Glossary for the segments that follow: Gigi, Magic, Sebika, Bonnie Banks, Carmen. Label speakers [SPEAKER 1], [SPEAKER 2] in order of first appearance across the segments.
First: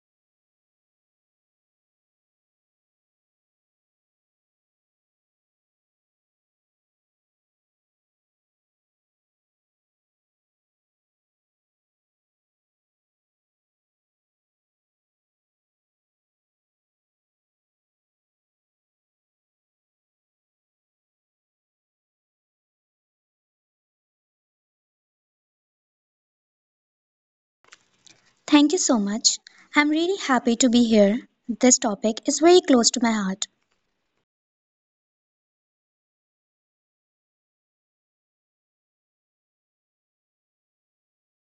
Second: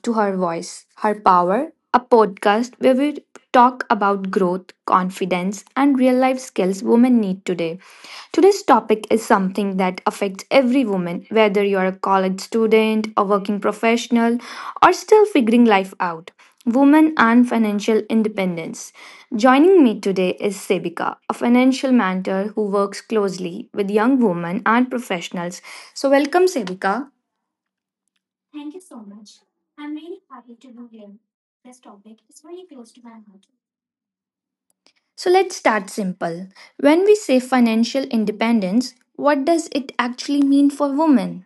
[SPEAKER 1] to Her Voice, Her Power, a podcast where we talk about growth, confidence, and real life skills women need today. Today's topic is something that affects every woman, whether you're a college student, a working professional, or still figuring life out. Women and financial independence. Joining me today is Sebika, a financial mentor who works closely with young women and professionals. So, welcome, Sebika.
[SPEAKER 2] Thank you so much. I'm really happy to be here. This topic is very close to my heart.
[SPEAKER 1] So let's start simple. When we say financial independence, what does it actually mean for women?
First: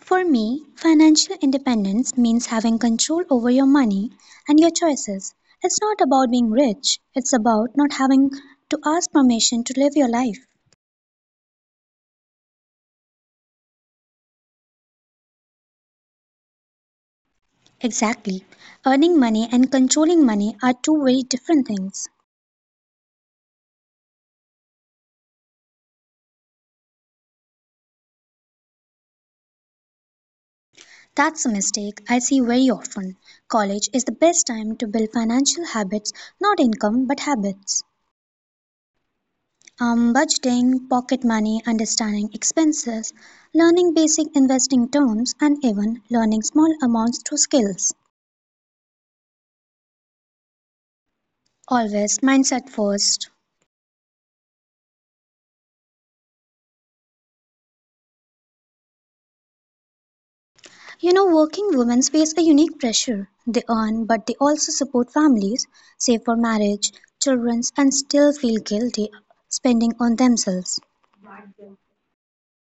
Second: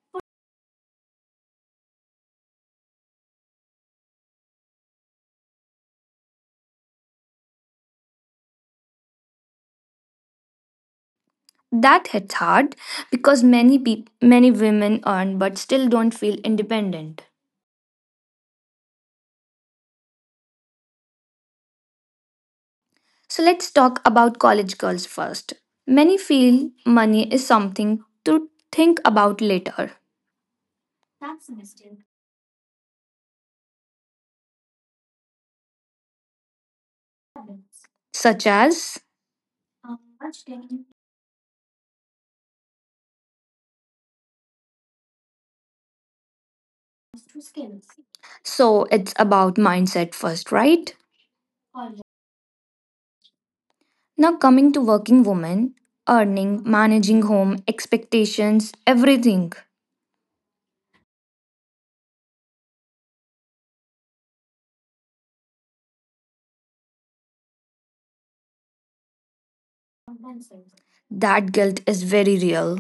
[SPEAKER 2] For me, financial independence means having control over your money and your choices. It's not about being rich, it's about not having to ask permission to live your life.
[SPEAKER 1] That hits hard because many women earn but still don't feel independent.
[SPEAKER 2] Exactly. Earning money and controlling money are two very different things.
[SPEAKER 1] So let's talk about college girls first. Many feel money is something to think about later,
[SPEAKER 2] That's a mistake I see very often. College is the best time to build financial habits, not income, but habits.
[SPEAKER 1] such as,
[SPEAKER 2] Budgeting, pocket money, understanding expenses, learning basic investing terms, and even learning small amounts through skills.
[SPEAKER 1] so it's about mindset first, right?
[SPEAKER 2] Always mindset first.
[SPEAKER 1] Now coming to working women, earning, managing home, expectations, everything.
[SPEAKER 2] You know, working women face a unique pressure. They earn, but they also support families, save for marriage, children, and still feel guilty spending on themselves.
[SPEAKER 1] That guilt is very real.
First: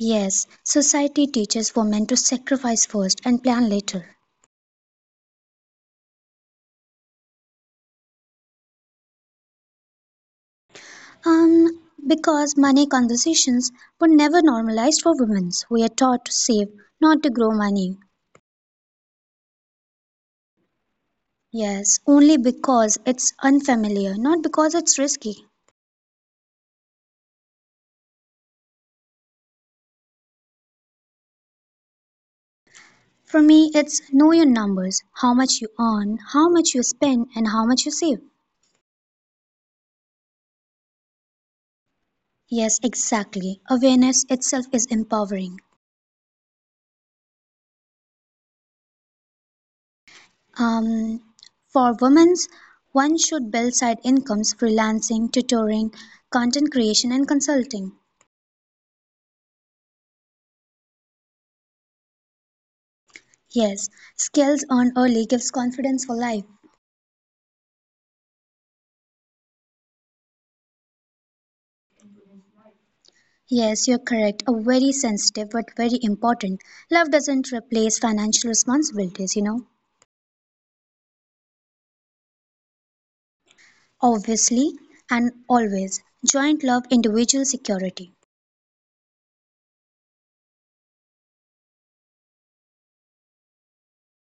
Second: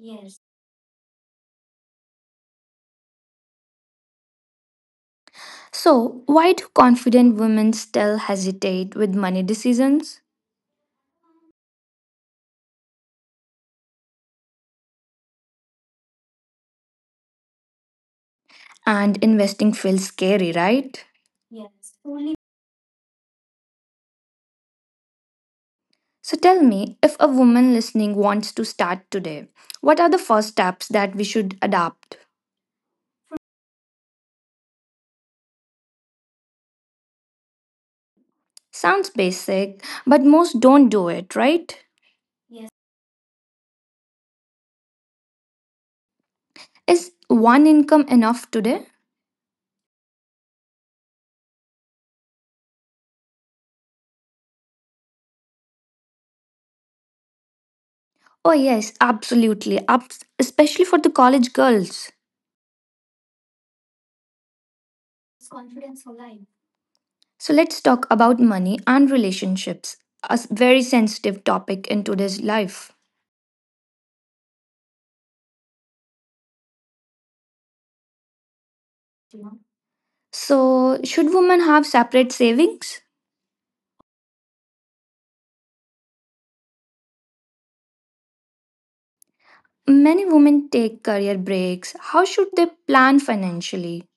[SPEAKER 2] Yes, society teaches women to sacrifice first and plan later.
[SPEAKER 1] So, why do confident women still hesitate with money decisions?
[SPEAKER 2] Um, because money conversations were never normalized for women. We are taught to save, not to grow money.
[SPEAKER 1] And investing feels scary, right?
[SPEAKER 2] Yes, only because it's unfamiliar, not because it's risky.
[SPEAKER 1] So, tell me, if a woman listening wants to start today, what are the first steps that we should adopt?
[SPEAKER 2] For me, it's know your numbers, how much you earn, how much you spend, and how much you save.
[SPEAKER 1] Sounds basic, but most don't do it, right?
[SPEAKER 2] Yes, exactly. Awareness itself is empowering.
[SPEAKER 1] Is one income enough today?
[SPEAKER 2] Um, for women, one should build side incomes, freelancing, tutoring, content creation, and consulting.
[SPEAKER 1] Oh, yes, absolutely, especially for the college girls.
[SPEAKER 2] Yes, skills earned early gives confidence for life.
[SPEAKER 1] So let's talk about money and relationships, very sensitive topic in today's life.
[SPEAKER 2] Yes, you're correct. A very sensitive but very important. Love doesn't replace financial responsibilities.
[SPEAKER 1] So, should women have separate savings?
[SPEAKER 2] Obviously and always. Joint love, individual security.
[SPEAKER 1] Many women take career breaks. How should they plan financially?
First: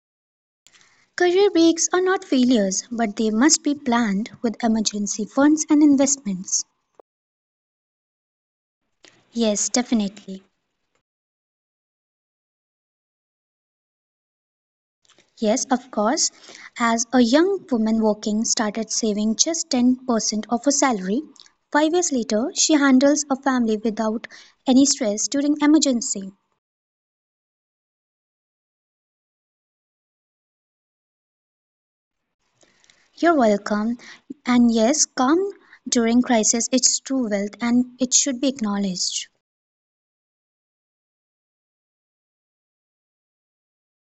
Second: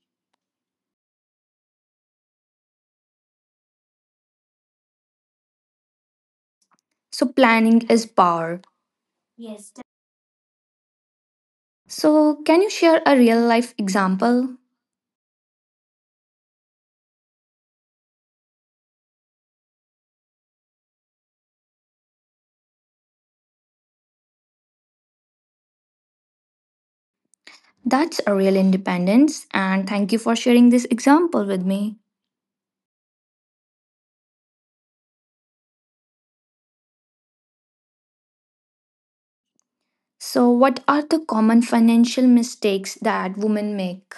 [SPEAKER 2] Career breaks are not failures, but they must be planned with emergency funds and investments.
[SPEAKER 1] So, planning is power.
[SPEAKER 2] Yes, definitely.
[SPEAKER 1] So, can you share a real life example?
[SPEAKER 2] Yes, of course. As a young woman working started saving just 10% of her salary, 5 years later, she handles a family without any stress during emergency.
[SPEAKER 1] That's a real independence, and thank you for sharing this example with me.
[SPEAKER 2] You're welcome. And yes, calm during crisis is true wealth, and it should be acknowledged.
[SPEAKER 1] So, what are the common financial mistakes that women make?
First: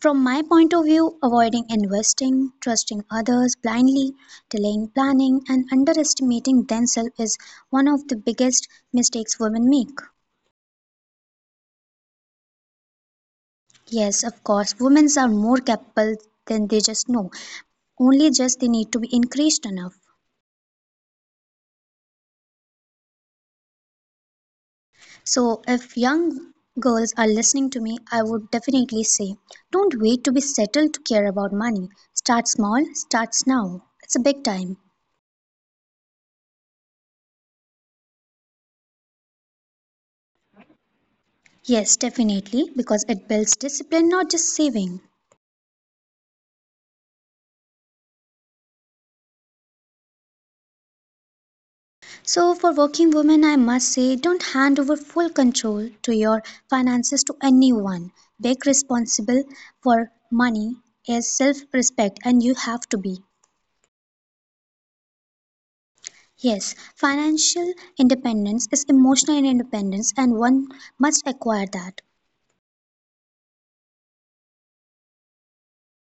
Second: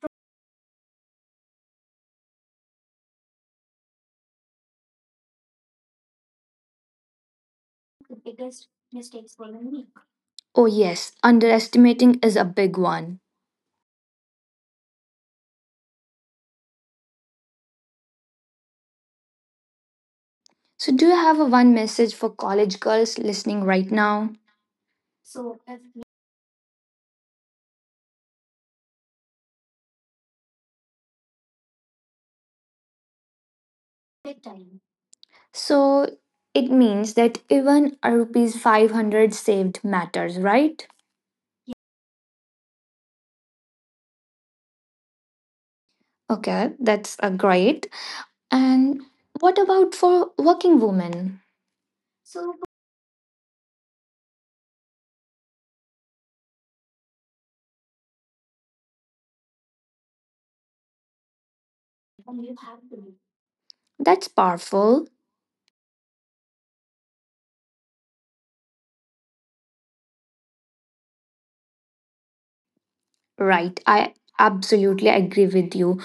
[SPEAKER 2] From my point of view, avoiding investing, trusting others blindly, delaying planning, and underestimating themselves is one of the biggest mistakes women make.
[SPEAKER 1] Oh, yes, underestimating is a big one.
[SPEAKER 2] Yes, of course, women are more capable than they just know. Only just they need to be increased enough.
[SPEAKER 1] So, do you have a one message for college girls listening right now?
[SPEAKER 2] So, if young girls are listening to me, I would definitely say don't wait to be settled to care about money. Start small, starts now. It's a big time.
[SPEAKER 1] So, it means that even a rupees 500 saved matters, right?
[SPEAKER 2] Yes, definitely, because it builds discipline, not just saving.
[SPEAKER 1] Okay, that's a great. And what about for working women?
[SPEAKER 2] So, for working women, I must say, don't hand over full control to your finances to anyone. Being responsible for money is self respect, and you have to be.
[SPEAKER 1] That's powerful,
[SPEAKER 2] Yes, financial independence is emotional independence, and one must acquire that.
[SPEAKER 1] right? I absolutely agree with you.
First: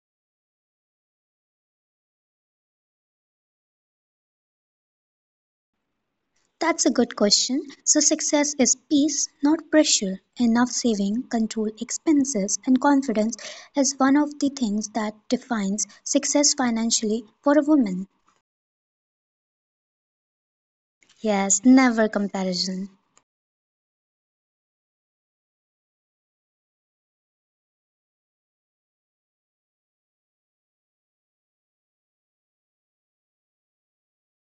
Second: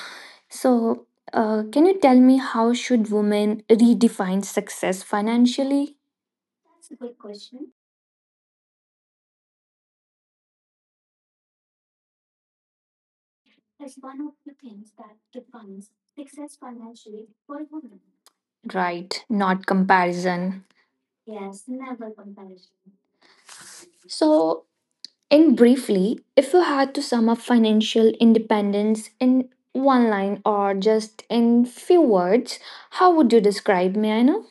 [SPEAKER 1] So, can you tell me, how should women redefine success financially?
[SPEAKER 2] That's a good question. So, success is peace, not pressure. Enough saving, control expenses, and confidence is one of the things that defines success financially for a woman.
[SPEAKER 1] Right, not comparison.
[SPEAKER 2] Yes, never comparison.
[SPEAKER 1] So, and briefly, if you had to sum up financial independence in one line or just in few words, how would you describe me? I know.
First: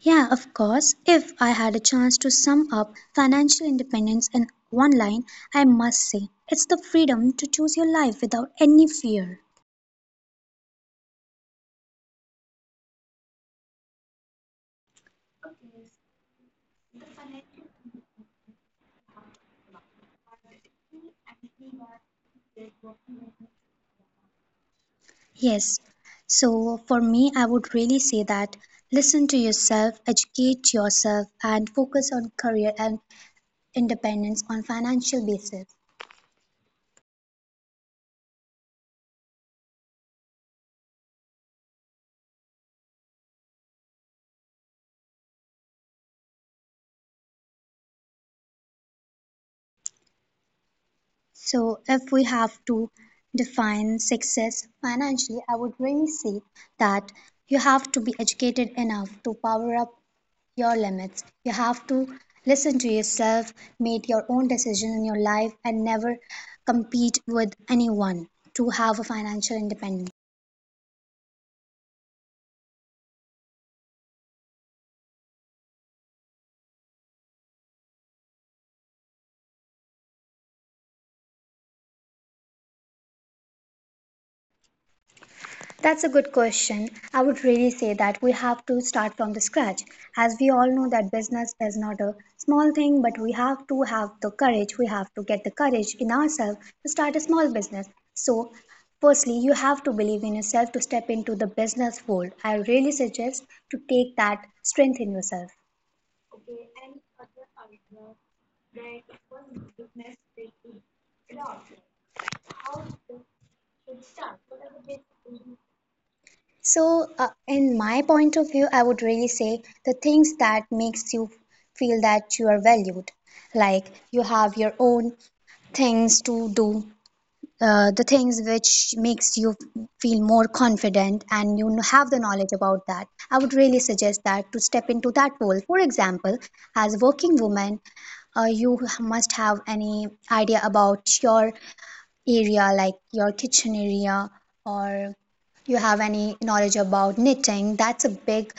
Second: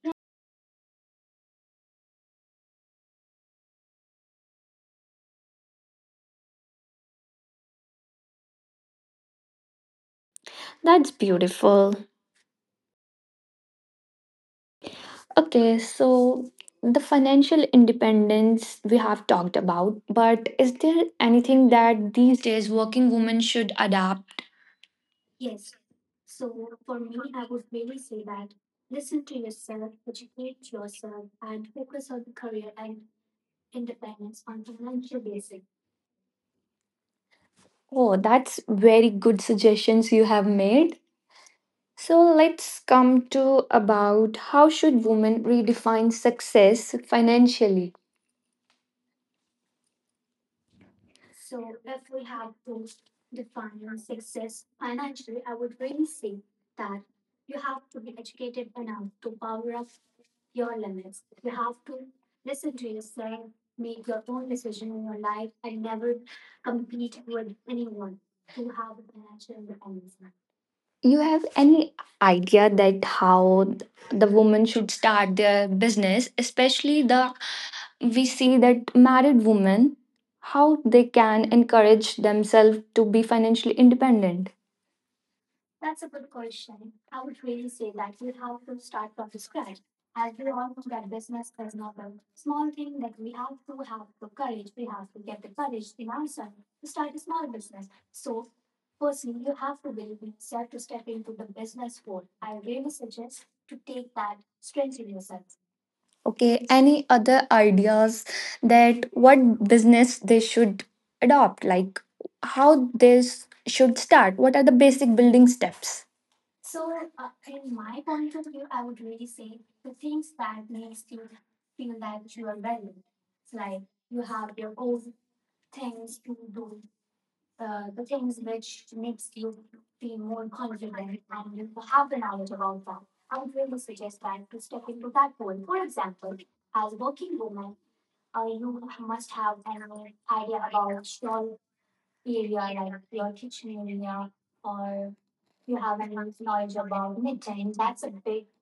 [SPEAKER 2] Yeah, of course. If I had a chance to sum up financial independence in one line, I must say it's the freedom to choose your life without any fear.
[SPEAKER 1] That's beautiful. Okay, so the financial independence we have talked about, but is there anything that these days working women should adapt?
[SPEAKER 2] Yes. So for me, I would really say that listen to yourself, educate yourself, and focus on career and independence on financial basis.
[SPEAKER 1] Oh, that's very good suggestions you have made. So let's come to about how should women redefine success financially?
[SPEAKER 2] So, if we have to define success financially, I would really say that you have to be educated enough to power up your limits. You have to listen to yourself, make your own decision in your life, and never compete with anyone to have a financial independence.
[SPEAKER 1] You have any idea that how the woman should start their business, especially the, we see that married women, how they can encourage themselves to be financially independent?
[SPEAKER 2] That's a good question. I would really say that we have to start from the scratch. As we all know that business is not a small thing, but we have to have the courage. We have to get the courage in ourselves to start a small business. So, firstly, you have to believe in yourself to step into the business world. I really suggest to take that strength in yourself.
[SPEAKER 1] Okay, any other ideas that what business they should adopt, like how this should start, what are the basic building steps?
[SPEAKER 2] So, in my point of view, I would really say the things that makes you feel that you are valued, like you have your own things to do, the things which makes you feel more confident and you have the knowledge about that. I would really suggest that to step into that role. For example, as a working woman, you must have any idea about your area, like your kitchen area, or you have any knowledge about knitting. That's a big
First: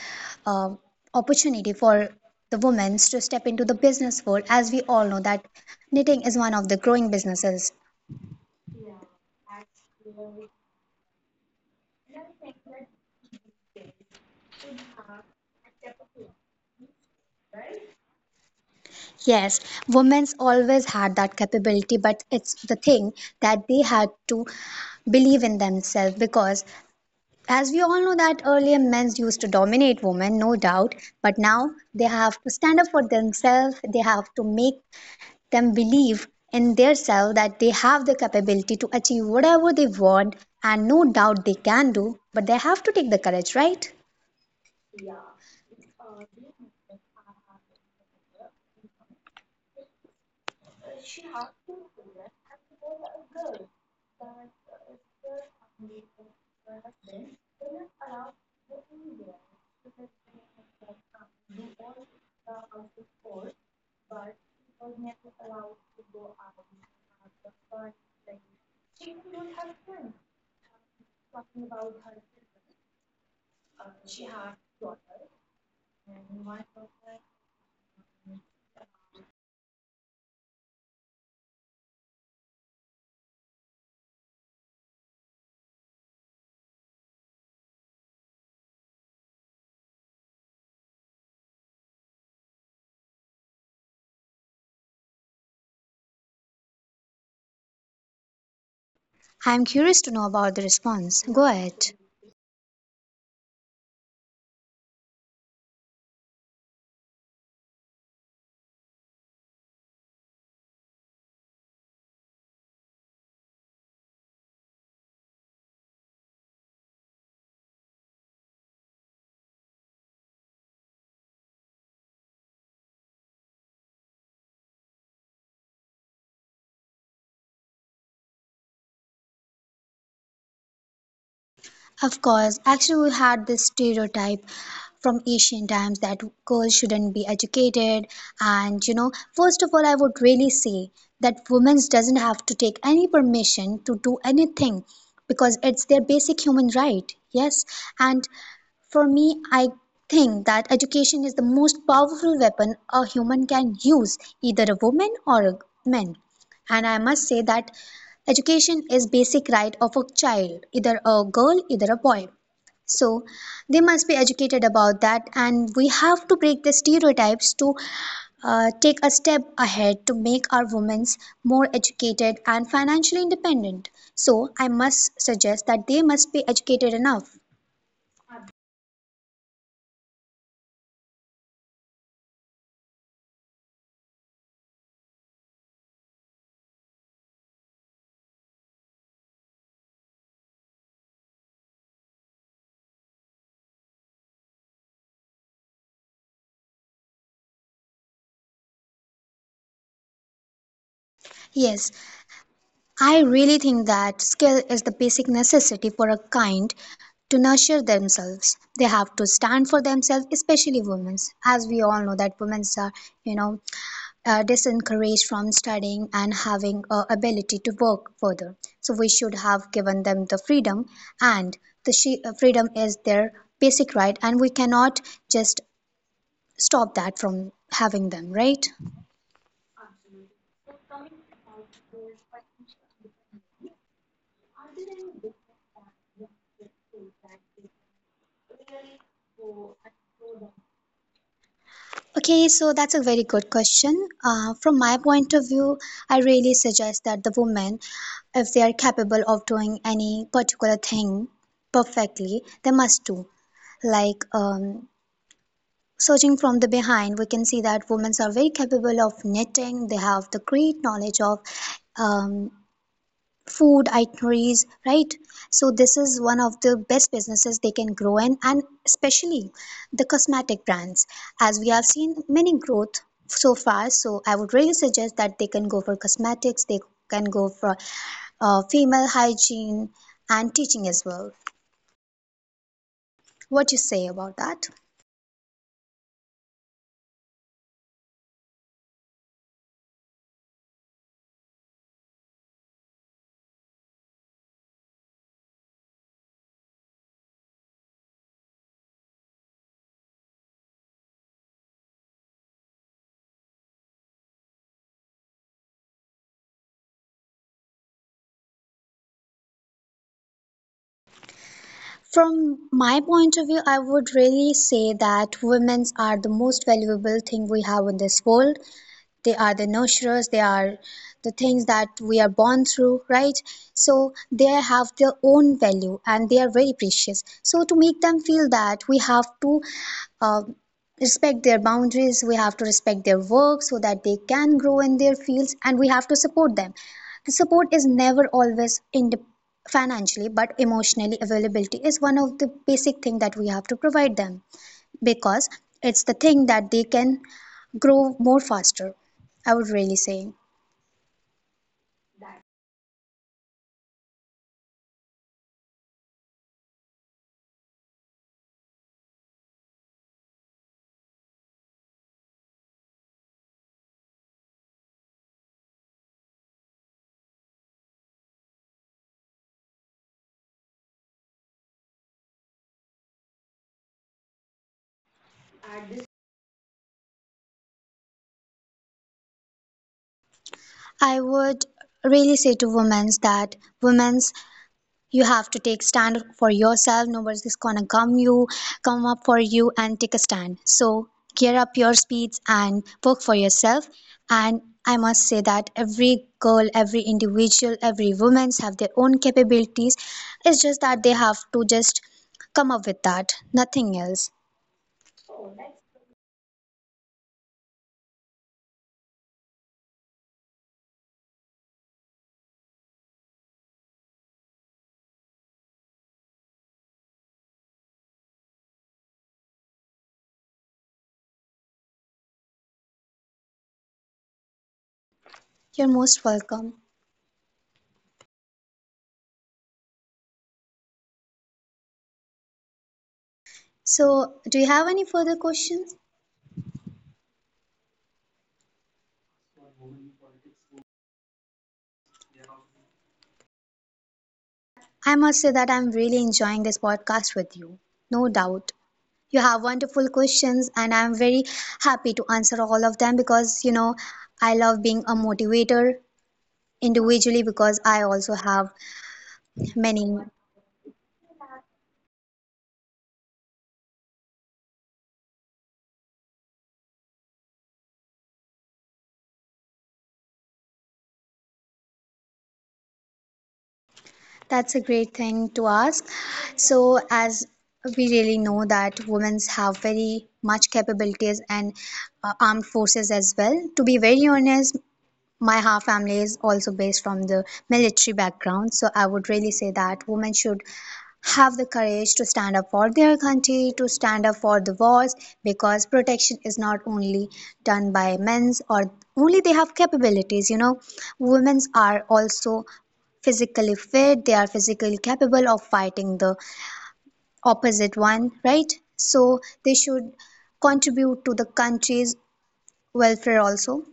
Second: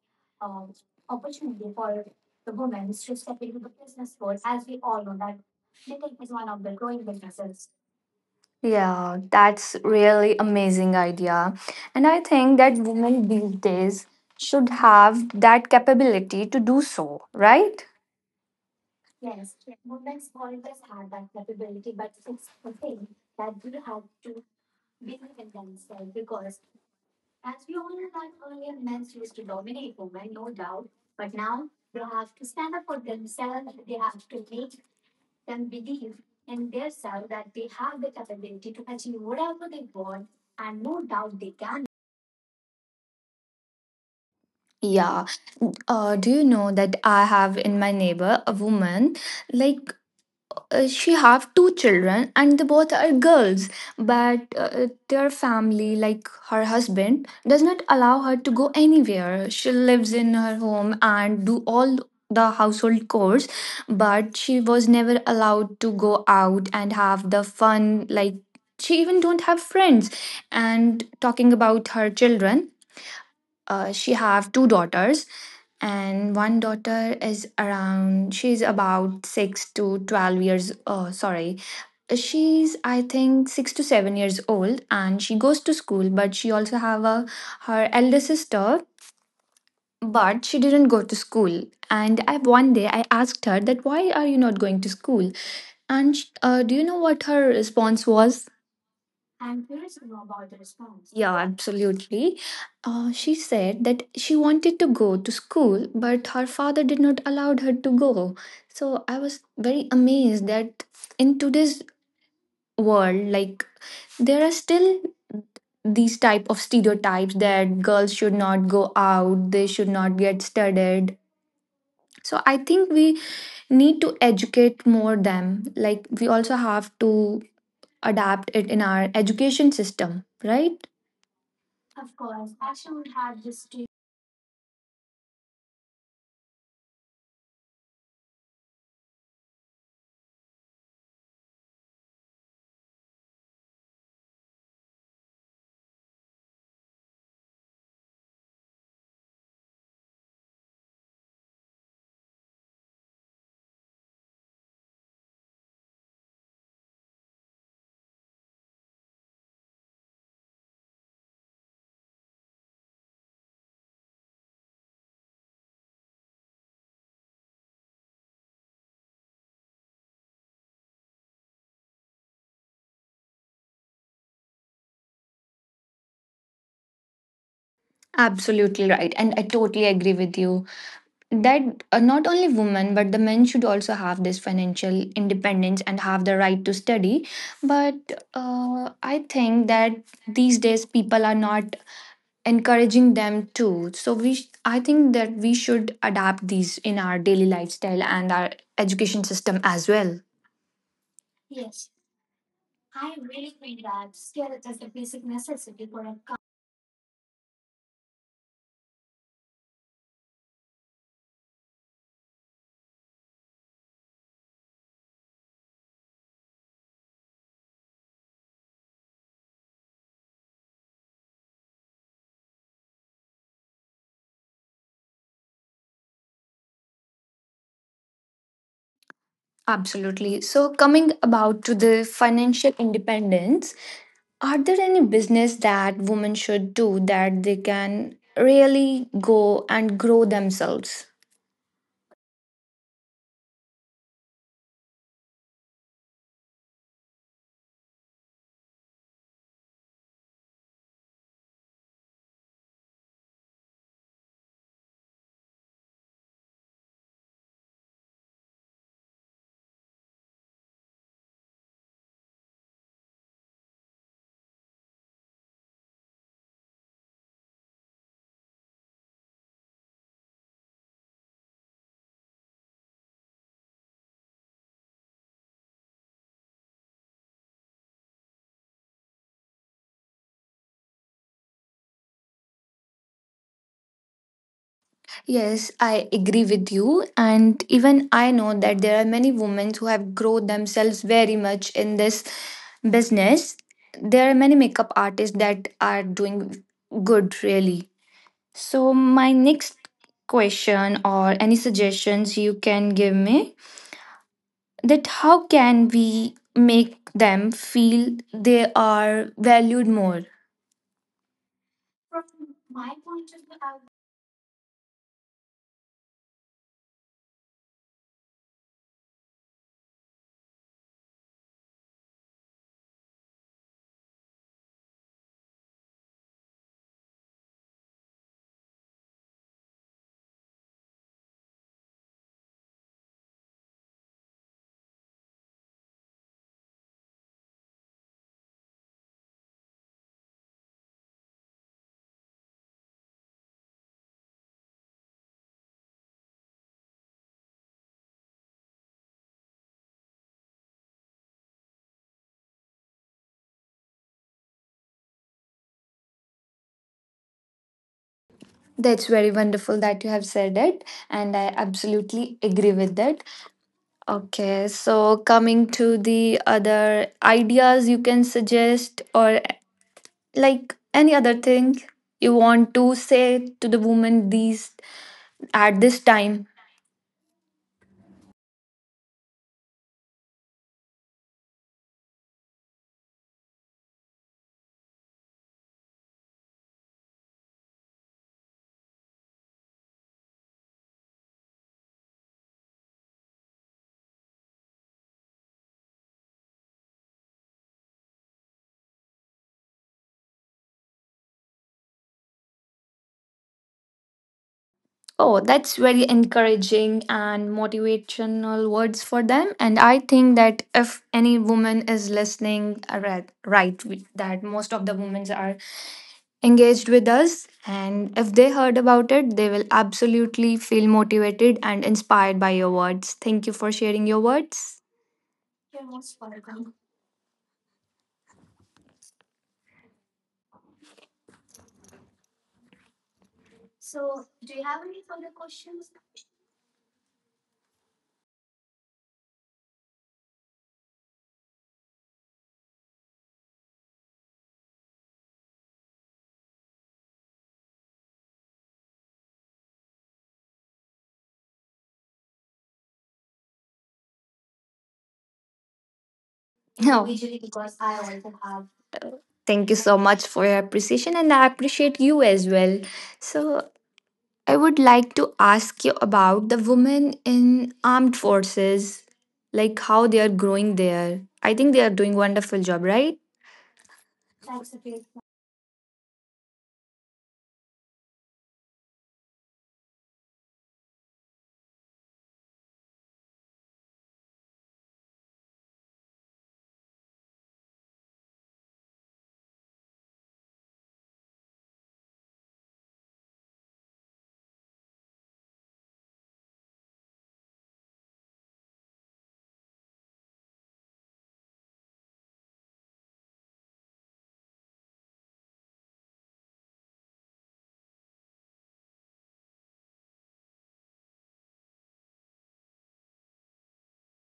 [SPEAKER 2] uh, opportunity for the women to step into the business world, as we all know that knitting is one of the growing businesses.
[SPEAKER 1] Yeah, that's really amazing idea. And I think that women these days should have that capability to do so, right?
[SPEAKER 2] Yes, women's always had that capability, but it's the thing that they had to believe in themselves because, as we all know, that earlier men used to dominate women, no doubt, but now they have to stand up for themselves, they have to make them believe in their self that they have the capability to achieve whatever they want, and no doubt they can do, but they have to take the courage, right?
[SPEAKER 1] Yeah. Do you know that I have in my neighbor a woman, like, she have two children and they both are girls, but their family, like her husband does not allow her to go anywhere. She lives in her home and do all the household chores, but she was never allowed to go out and have the fun. Like, she even don't have friends. And talking about her children, she have two daughters, and one daughter is around, she's about 6 to 12 years, oh sorry, she's, I think, 6 to 7 years old, and she goes to school. But she also have a, her elder sister, but she didn't go to school. And I one day I asked her that why are you not going to school. And do you know what her response was?
[SPEAKER 2] I'm curious to know about the response.
[SPEAKER 1] Yeah,
[SPEAKER 2] Go ahead.
[SPEAKER 1] absolutely. She said that she wanted to go to school, but her father did not allow her to go. So I was very amazed that in today's world, like, there are still these type of stereotypes that girls should not go out, they should not get studied. So I think we need to educate more them. Like, we also have to adapt it in our education system, right?
[SPEAKER 2] Of course, actually, we had this stereotype from ancient times that girls shouldn't be educated. And you know, first of all, I would really say that women doesn't have to take any permission to do anything because it's their basic human right. Yes, and for me, I think that education is the most powerful weapon a human can use, either a woman or a man. And I must say that education is basic right of a child, either a girl, either a boy. So they must be educated about that, and we have to break the stereotypes to take a step ahead to make our women more educated and financially independent. So I must suggest that they must be educated enough.
[SPEAKER 1] Absolutely right. And I totally agree with you that not only women, but the men should also have this financial independence and have the right to study. But I think that these days people are not encouraging them too. So I think that we should adapt these in our daily lifestyle and our education system as well.
[SPEAKER 2] Yes, I really think that skill is the basic necessity for a kind to nurture themselves. They have to stand for themselves, especially women, as we all know that women are, you know, disencouraged from studying and having ability to work further. So we should have given them the freedom, and the freedom is their basic right, and we cannot just stop that from having them, right?
[SPEAKER 1] Absolutely. So coming about to the financial independence, are there any business that women should do that they can really go and grow themselves?
[SPEAKER 2] Okay, so that's a very good question. From my point of view, I really suggest that the women, if they are capable of doing any particular thing perfectly, they must do. Like searching from the behind, we can see that women are very capable of knitting. They have the great knowledge of um, food itineraries, right? So this is one of the best businesses they can grow in, and especially the cosmetic brands, as we have seen many growth so far. So I would really suggest that they can go for cosmetics, they can go for female hygiene and teaching as well. What you say about that?
[SPEAKER 1] Yes, I agree with you. And even I know that there are many women who have grown themselves very much in this business. There are many makeup artists that are doing good, really. So, my next question, or any suggestions you can give me, that how can we make them feel they are valued more?
[SPEAKER 2] From my point of view, I would really say that women are the most valuable thing we have in this world. They are the nurturers, they are the things that we are born through, right? So they have their own value and they are very precious, so to make them feel that, we have to uh, respect their boundaries, we have to respect their work so that they can grow in their fields, and we have to support them. The support is never always in financially, but emotionally availability is one of the basic thing that we have to provide them, because it's the thing that they can grow more faster, I would really say.
[SPEAKER 1] That's very wonderful that you have said it, and I absolutely agree with that. Okay, so coming to the other ideas you can suggest, or like any other thing you want to say to the woman these, at this time.
[SPEAKER 2] I would really say to women that women, you have to take stand for yourself. Nobody's gonna come, you come up for you and take a stand. So gear up your speeds and work for yourself. And I must say that every girl, every individual, every woman's have their own capabilities. It's just that they have to just come up with that, nothing else.
[SPEAKER 1] Oh, that's very encouraging and motivational words for them. And I think that if any woman is listening, that most of the women are engaged with us. And if they heard about it, they will absolutely feel motivated and inspired by your words. Thank you for sharing your words.
[SPEAKER 2] You're most welcome. So, do you have any further questions? I must say that I'm really enjoying this podcast with you. No doubt. You have wonderful questions, and I'm very happy to answer all of them because I love being a motivator
[SPEAKER 1] No. Usually
[SPEAKER 2] individually
[SPEAKER 1] because
[SPEAKER 2] because
[SPEAKER 1] I
[SPEAKER 2] I
[SPEAKER 1] also
[SPEAKER 2] also
[SPEAKER 1] have.
[SPEAKER 2] have
[SPEAKER 1] Thank you so
[SPEAKER 2] many.
[SPEAKER 1] much for your appreciation, and I appreciate you as well. So, I would like to ask you about the women in armed forces, like how they are growing there. I think they are doing wonderful job, right?
[SPEAKER 2] That's a great thing to ask. So, as we really know that women have very much capabilities and armed forces as well. To be very honest, my half family is also based from the military background, so I would really say that women should have the courage to stand up for their country, to stand up for the wars, because protection is not only done by men's or only they have capabilities. Women's are also physically fit, they are physically capable of fighting the opposite one, right? So they should contribute to the country's welfare also.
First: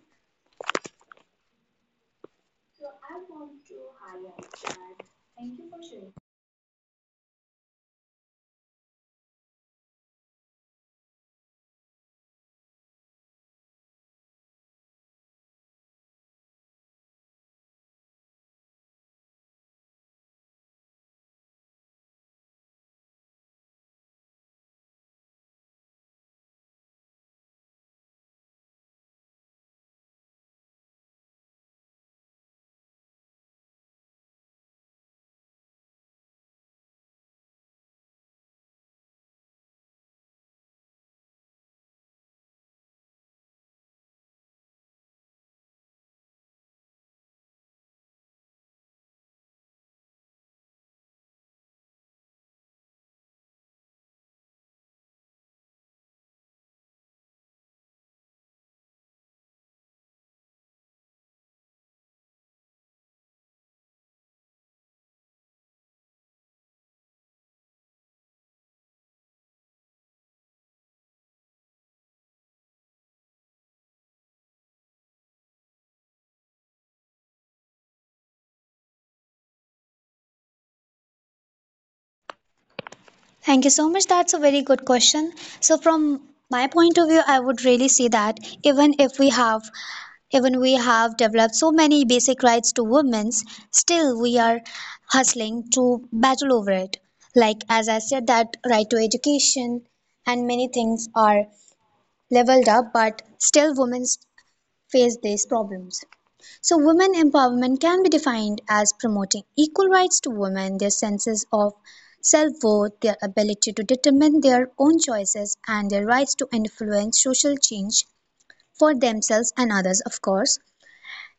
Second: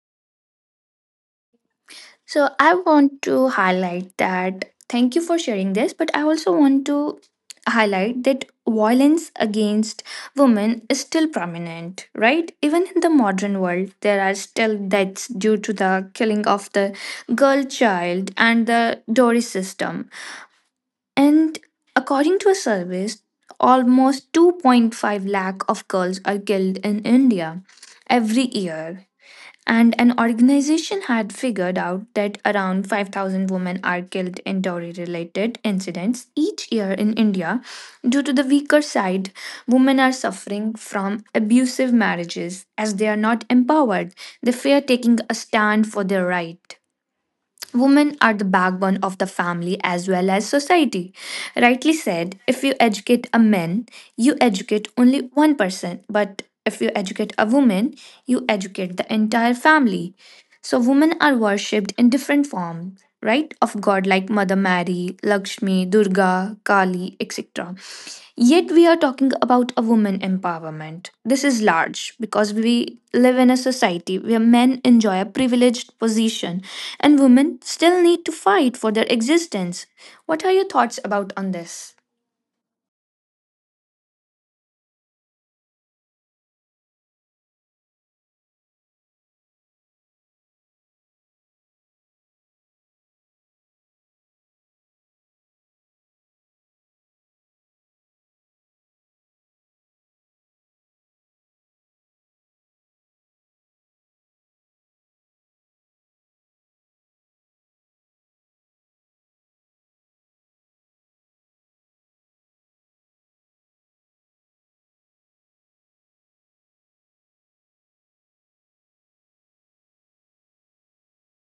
[SPEAKER 1] So I want to highlight that. Thank you for sharing this, but I also want to highlight that violence against women is still prominent, right? Even in the modern world, there are still deaths due to the killing of the girl child and the dowry system. And according to a service, almost 2.5 lakh of girls are killed in India every year. And an organization had figured out that around 5,000 women are killed in dowry related incidents each year in India. Due to the weaker side, women are suffering from abusive marriages as they are not empowered. They fear taking a stand for their right. Women are the backbone of the family as well as society. Rightly said, if you educate a man, you educate only one person, but if you educate a woman, you educate the entire family. So women are worshipped in different forms, right? Of God, like Mother Mary, Lakshmi, Durga, Kali, etc. Yet we are talking about a woman empowerment. This is large because we live in a society where men enjoy a privileged position and women still need to fight for their existence. What are your thoughts about on this?
[SPEAKER 2] Thank you so much. That's a very good question. So from my point of view, I would really say that even if we have even we have developed so many basic rights to women's, still we are hustling to battle over it. Like as I said that right to education and many things are leveled up, but still women face these problems. So, women empowerment can be defined as promoting equal rights to women, their senses of self worth, their ability to determine their own choices, and their rights to influence social change for themselves and others, of course.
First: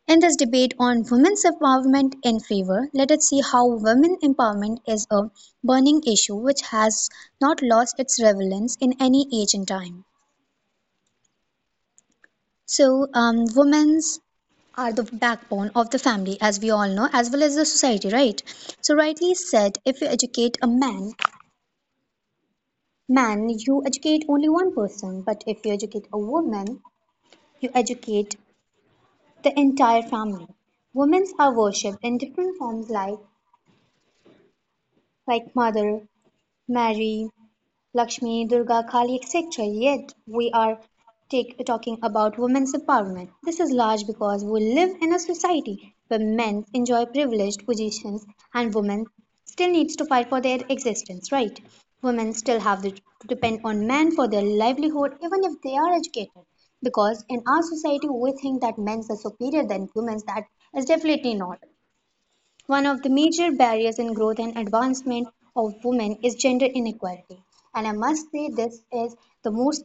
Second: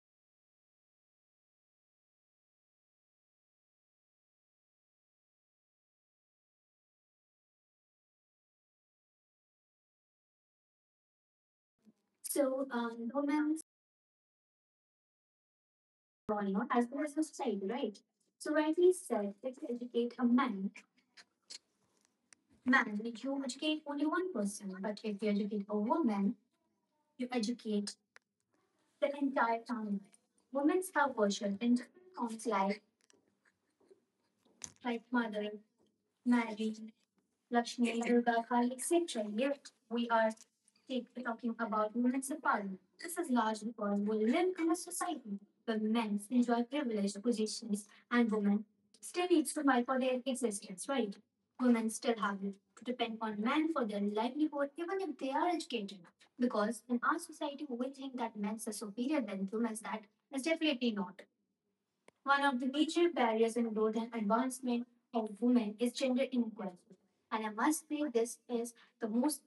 [SPEAKER 2] In this debate on women's empowerment in favor, let us see how women empowerment is a burning issue which has not lost its relevance in any age and time. So, women's are the backbone of the family, as we all know, as well as the society, right? So, rightly said, if you educate a man, you educate only one person, but if you educate a woman, you educate the entire family. Women are worshipped in different forms like Mother Mary, Lakshmi, Durga, Kali, etc. Yet we are talking about women's empowerment. This is large because we live in a society where men enjoy privileged positions and women still needs to fight for their existence, right? Women still have to depend on men for their livelihood even if they are educated. Because in our society we think that men are superior than women. That is definitely not. One of the major barriers in growth and advancement of women is gender inequality. And I must say this is the most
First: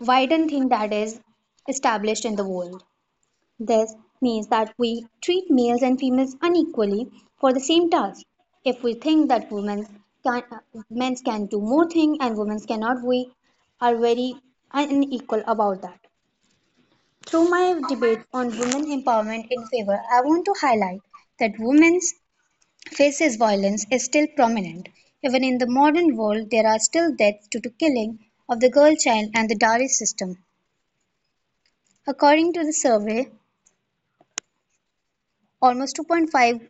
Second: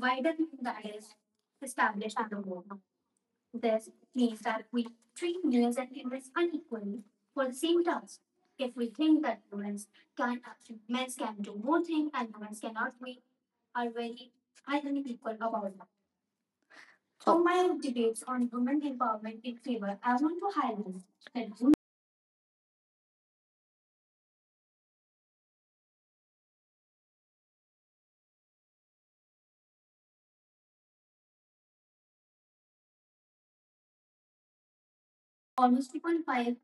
[SPEAKER 2] widened thing that is established in the world. This means that we treat males and females unequally for the same task. If we think that women can, uh, men can do more things and women cannot, we are very unequal about that.
[SPEAKER 1] So
[SPEAKER 2] Through
[SPEAKER 1] my
[SPEAKER 2] my debate
[SPEAKER 1] debates
[SPEAKER 2] on
[SPEAKER 1] on women
[SPEAKER 2] women
[SPEAKER 1] empowerment
[SPEAKER 2] empowerment
[SPEAKER 1] in
[SPEAKER 2] in favor,
[SPEAKER 1] favor, I
[SPEAKER 2] I
[SPEAKER 1] want
[SPEAKER 2] want to
[SPEAKER 1] to
[SPEAKER 2] highlight
[SPEAKER 1] highlight.
[SPEAKER 2] that women's faces violence is still prominent; even in the modern world there are still deaths due to killing of the girl child and the dowry system. According to the survey, almost 2.5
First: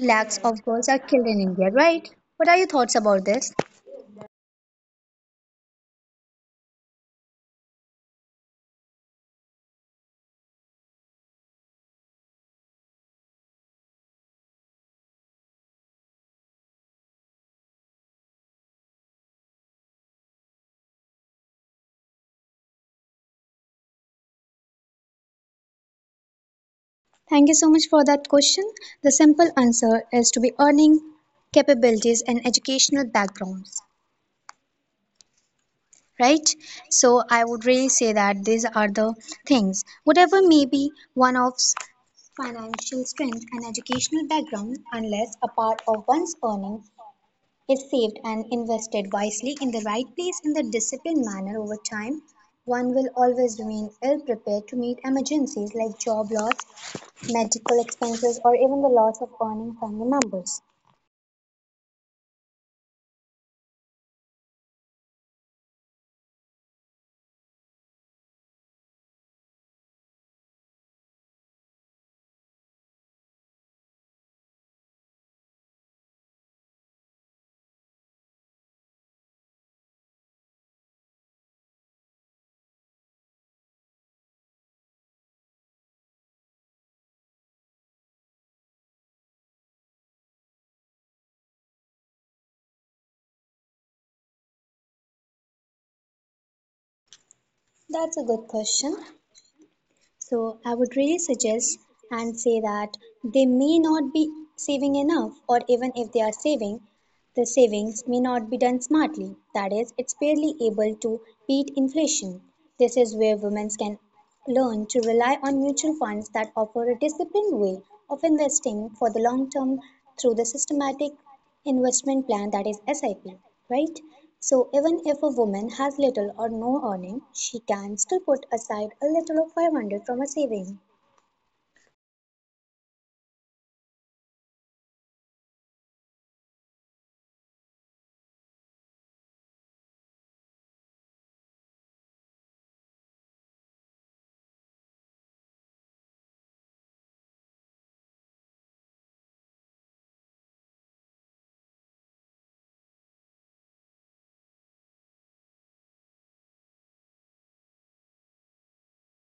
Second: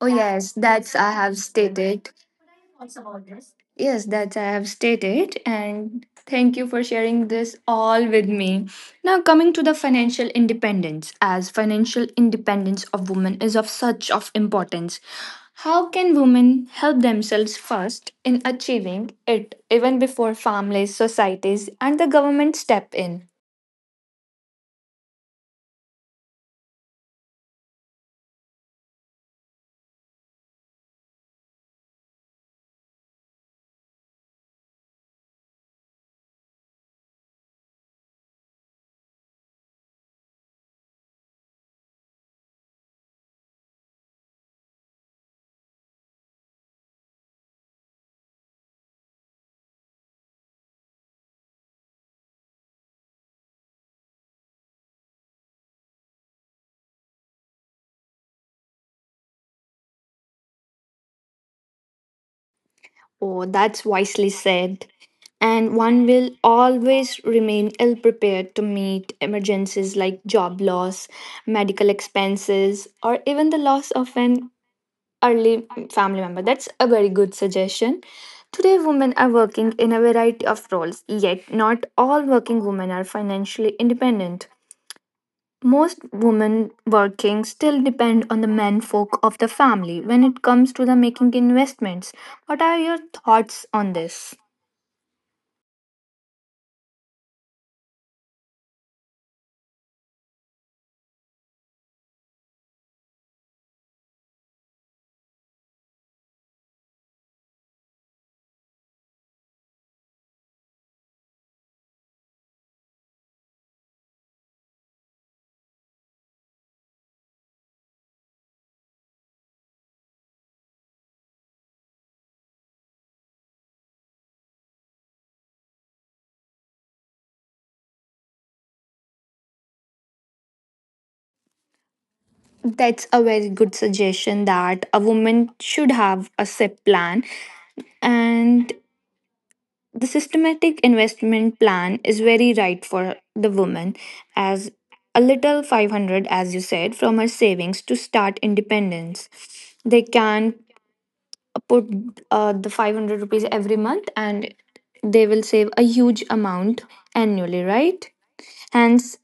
[SPEAKER 1] Oh yes,
[SPEAKER 2] of girls
[SPEAKER 1] that's
[SPEAKER 2] are
[SPEAKER 1] I
[SPEAKER 2] killed
[SPEAKER 1] have
[SPEAKER 2] in India,
[SPEAKER 1] stated.
[SPEAKER 2] right? What are your thoughts about this?
[SPEAKER 1] Yes, that I have stated, and thank you for sharing this all with me. Now, coming to the financial independence, as financial independence of women is of such of importance, how can women help themselves first in achieving it, even before families, societies, and the government step in?
[SPEAKER 2] Thank you so much for that question. The simple answer is to be earning capabilities and educational backgrounds, right? So I would really say that these are the things. Whatever may be one of financial strength and educational background, unless a part of one's earning is saved and invested wisely in the right place in the disciplined manner over time, one will always remain ill prepared to meet emergencies like job loss, medical expenses, or even the loss of earning family members.
[SPEAKER 1] Oh, that's wisely said. And one will always remain ill prepared to meet emergencies like job loss, medical expenses, or even the loss of an early family member. That's a very good suggestion. Today, women are working in a variety of roles, yet, not all working women are financially independent. Most women working still depend on the men folk of the family when it comes to the making investments. What are your thoughts on this?
[SPEAKER 2] That's a good question. So I would really suggest and say that they may not be saving enough, or even if they are saving, the savings may not be done smartly. That is, it's barely able to beat inflation. This is where women can learn to rely on mutual funds that offer a disciplined way of investing for the long term through the systematic investment plan, that is SIP, right? So, even if a woman has little or no earning, she can still put aside a little of 500 from a saving.
[SPEAKER 1] That's a very good suggestion that a woman should have a SIP plan. And the systematic investment plan is very right for the woman, as a little 500, as you said, from her savings to start independence. They can put the 500 rupees every month and they will save a huge amount annually, right? And s-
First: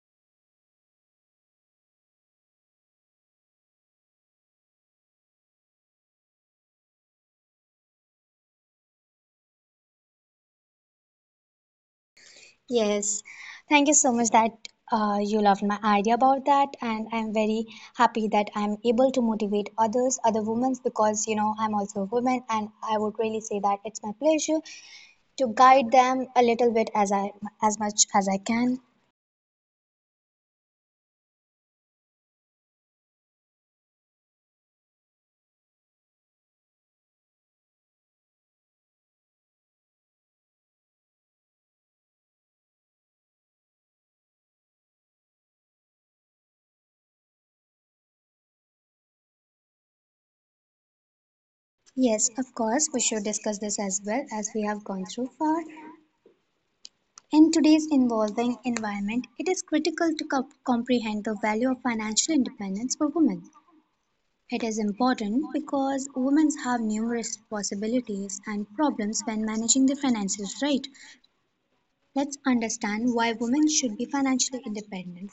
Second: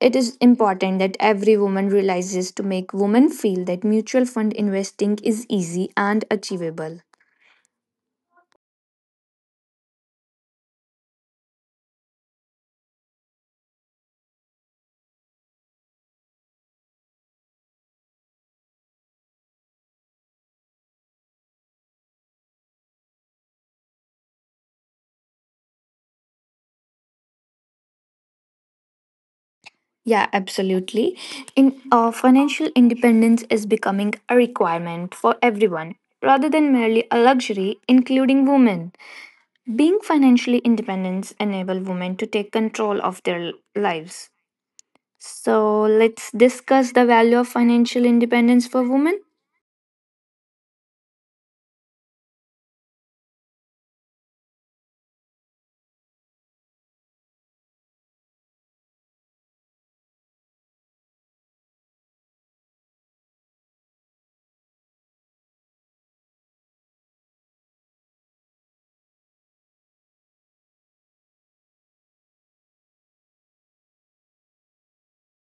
[SPEAKER 1] it is important that every woman realizes to make women feel that mutual fund investing is easy and achievable.
[SPEAKER 2] Yes, thank you so much that you loved my idea about that, and I'm very happy that I'm able to motivate others, other women, because you know I'm also a woman, and I would really say that it's my pleasure to guide them a little bit as much as I can.
[SPEAKER 1] Yeah, absolutely. In financial independence is becoming a requirement for everyone rather than merely a luxury, including women. Being financially independent enable women to take control of their lives. So let's discuss the value of financial independence for women.
[SPEAKER 2] Yes, of course, we should discuss this as well as we have gone through far. In today's evolving environment, it is critical to comprehend the value of financial independence for women. It is important because women have numerous possibilities and problems when managing their finances right. Let's understand why women should be financially independent,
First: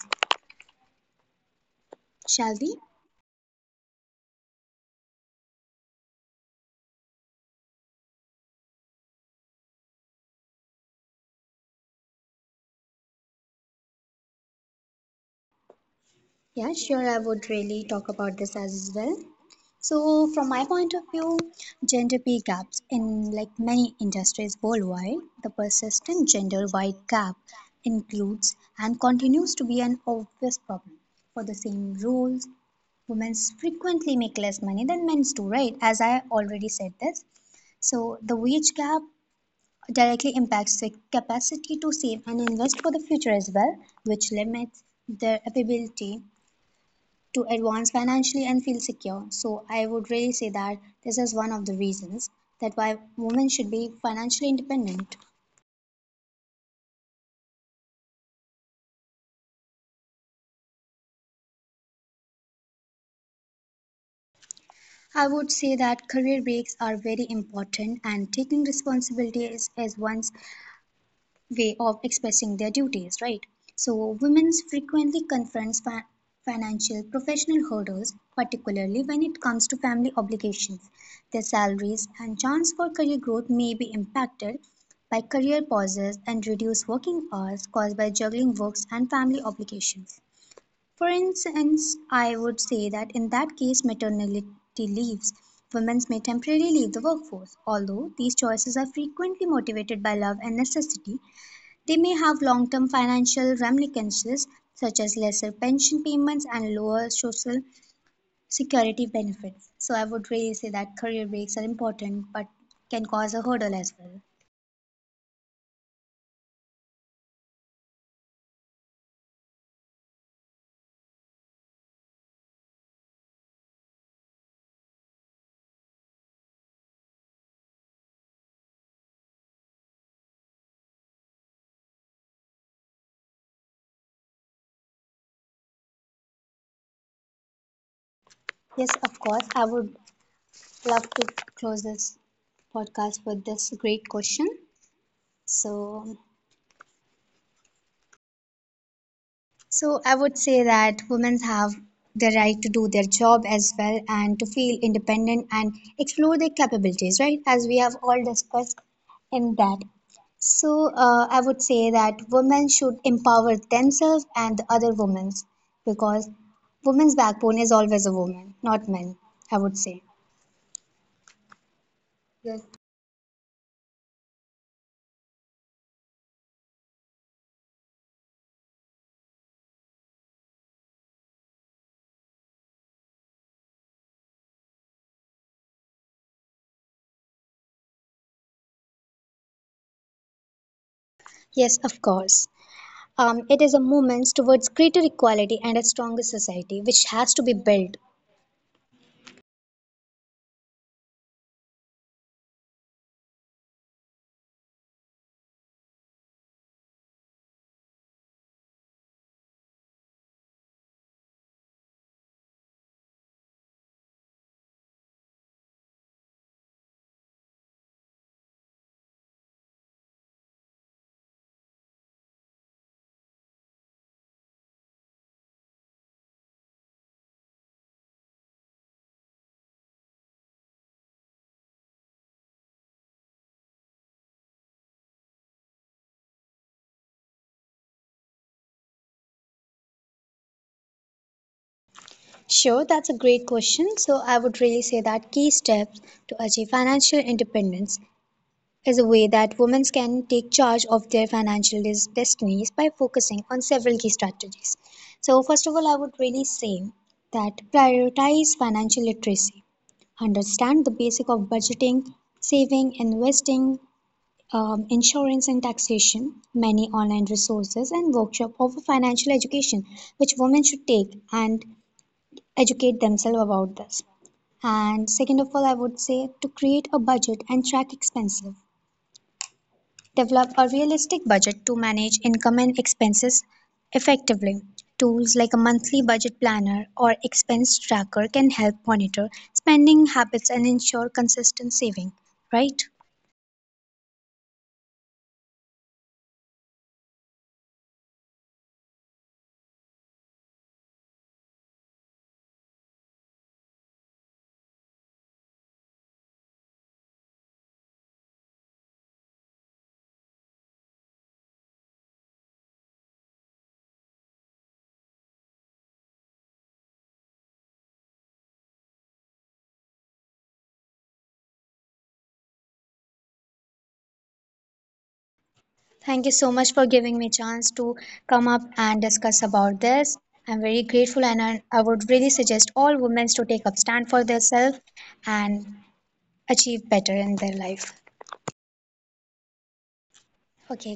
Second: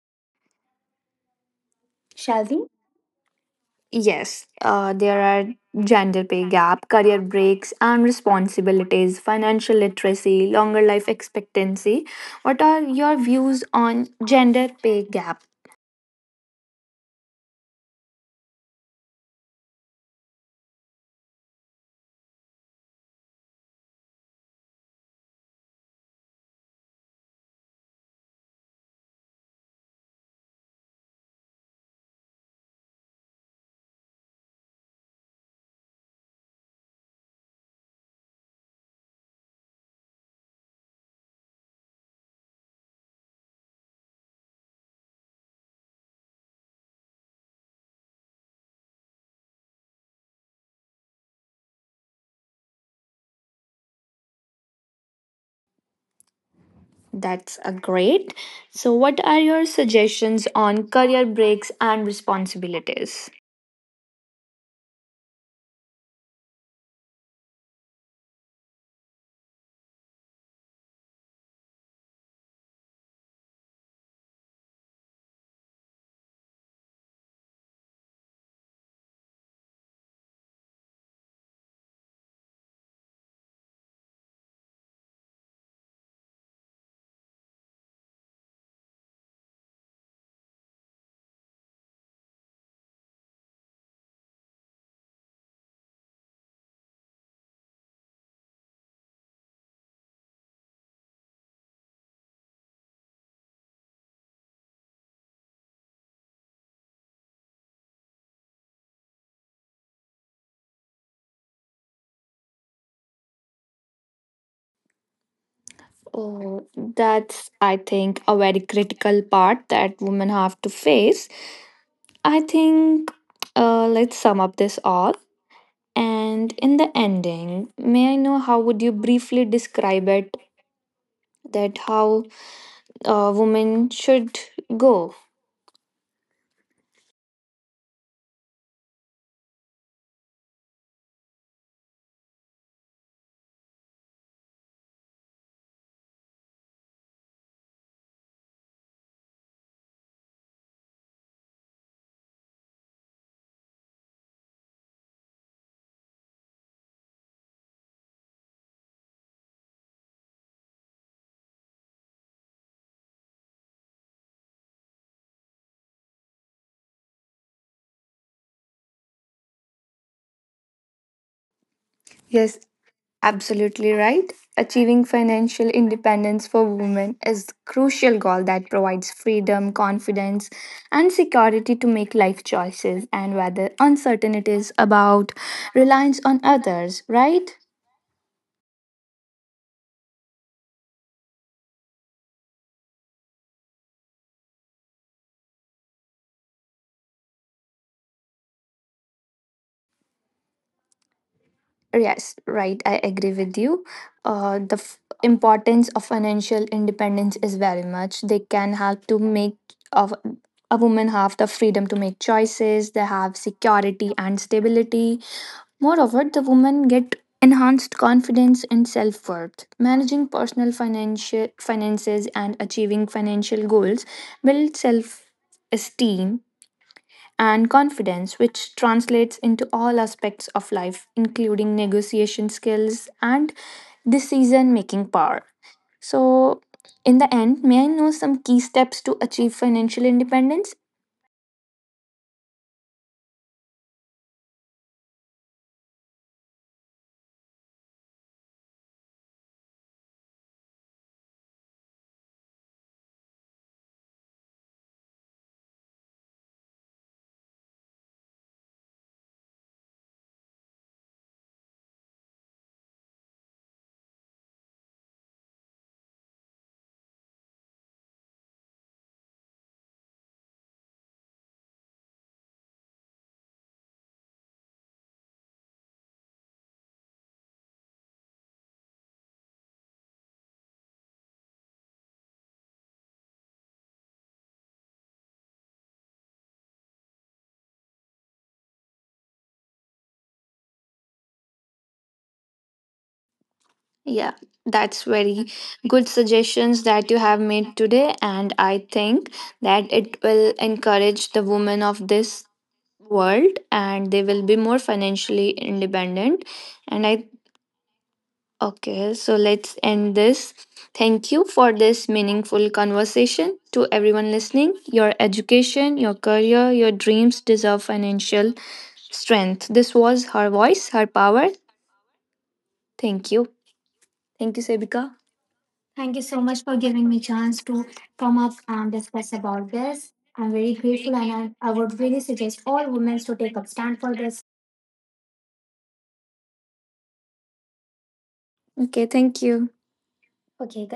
[SPEAKER 2] shall we?
[SPEAKER 1] Yes, there are gender pay gap, career breaks, and responsibilities, financial literacy, longer life expectancy. What are your views on gender pay gap?
[SPEAKER 2] Yeah, sure. I would really talk about this as well. So, from my point of view, gender pay gaps in like many industries worldwide, the persistent gender-wide gap includes and continues to be an obvious problem. For the same roles, women frequently make less money than men do, right? As I already said this. So the wage gap directly impacts the capacity to save and invest for the future as well, which limits their ability to advance financially and feel secure. So I would really say that this is one of the reasons that why women should be financially independent.
[SPEAKER 1] That's a great. So, what are your suggestions on career breaks and responsibilities?
[SPEAKER 2] I would say that career breaks are very important and taking responsibility is one's way of expressing their duties, right? So women frequently confront financial professional hurdles, particularly when it comes to family obligations. Their salaries and chance for career growth may be impacted by career pauses and reduced working hours caused by juggling works and family obligations. For instance, I would say that in that case, maternity leaves. Women may temporarily leave the workforce, although these choices are frequently motivated by love and necessity, they may have long term financial ramifications, such as lesser pension payments and lower social security benefits. So, I would really say that career breaks are important but can cause a hurdle as well.
[SPEAKER 1] Oh, that's, I think, a very critical part that women have to face. I think, let's sum up this all. And in the ending, may I know how would you briefly describe it, that how a woman should go?
[SPEAKER 2] Yes, of course, I would love to close this podcast with this great question. So, So, I would say that women have the right to do their job as well and to feel independent and explore their capabilities, right? As we have all discussed in that. So I would say that women should empower themselves and the other women because women's backbone is always a woman, not men, I would say.
[SPEAKER 1] Yes,
[SPEAKER 2] Yes.
[SPEAKER 1] absolutely right. Achieving financial independence for women is crucial goal that provides freedom, confidence, and security to make life choices and whether uncertainties about reliance on others, right?
[SPEAKER 2] Yes, of course. It is a movement towards greater equality and a stronger society, which has to be built.
[SPEAKER 1] Yes, right. I agree with you. The importance of financial independence is very much. They can help to make of a woman have the freedom to make choices. They have security and stability. Moreover, the women get enhanced confidence and self worth. Managing personal financial finances and achieving financial goals build self esteem and confidence, which translates into all aspects of life, including negotiation skills and decision making power. So, in the end, may I know some key steps to achieve financial independence?
[SPEAKER 2] Sure, that's a great question. So, I would really say that key steps to achieve financial independence is a way that women can take charge of their financial destinies by focusing on several key strategies. So, first of all, I would really say that prioritize financial literacy. Understand the basic of budgeting, saving, investing, insurance, and taxation. Many online resources and workshop offer financial education, which women should take and educate themselves about this. And second of all, I would say to create a budget and track expenses. Develop a realistic budget to manage income and expenses effectively. Tools like a monthly budget planner or expense tracker can help monitor spending habits and ensure consistent saving, right?
[SPEAKER 1] Yeah, that's very good suggestions that you have made today, and I think that it will encourage the women of this world and they will be more financially independent, and I. Okay, so let's end this. Thank you for this meaningful conversation. To everyone listening, your education, your career, your dreams deserve financial strength. This was Her Voice, Her Power. Thank you. Thank you, Sebika.
[SPEAKER 2] Thank you so much for giving me a chance to come up and discuss about this. I'm very grateful and I would really suggest all women to take up stand for themselves and achieve better in their life.
[SPEAKER 1] Okay, thank you.
[SPEAKER 2] Okay,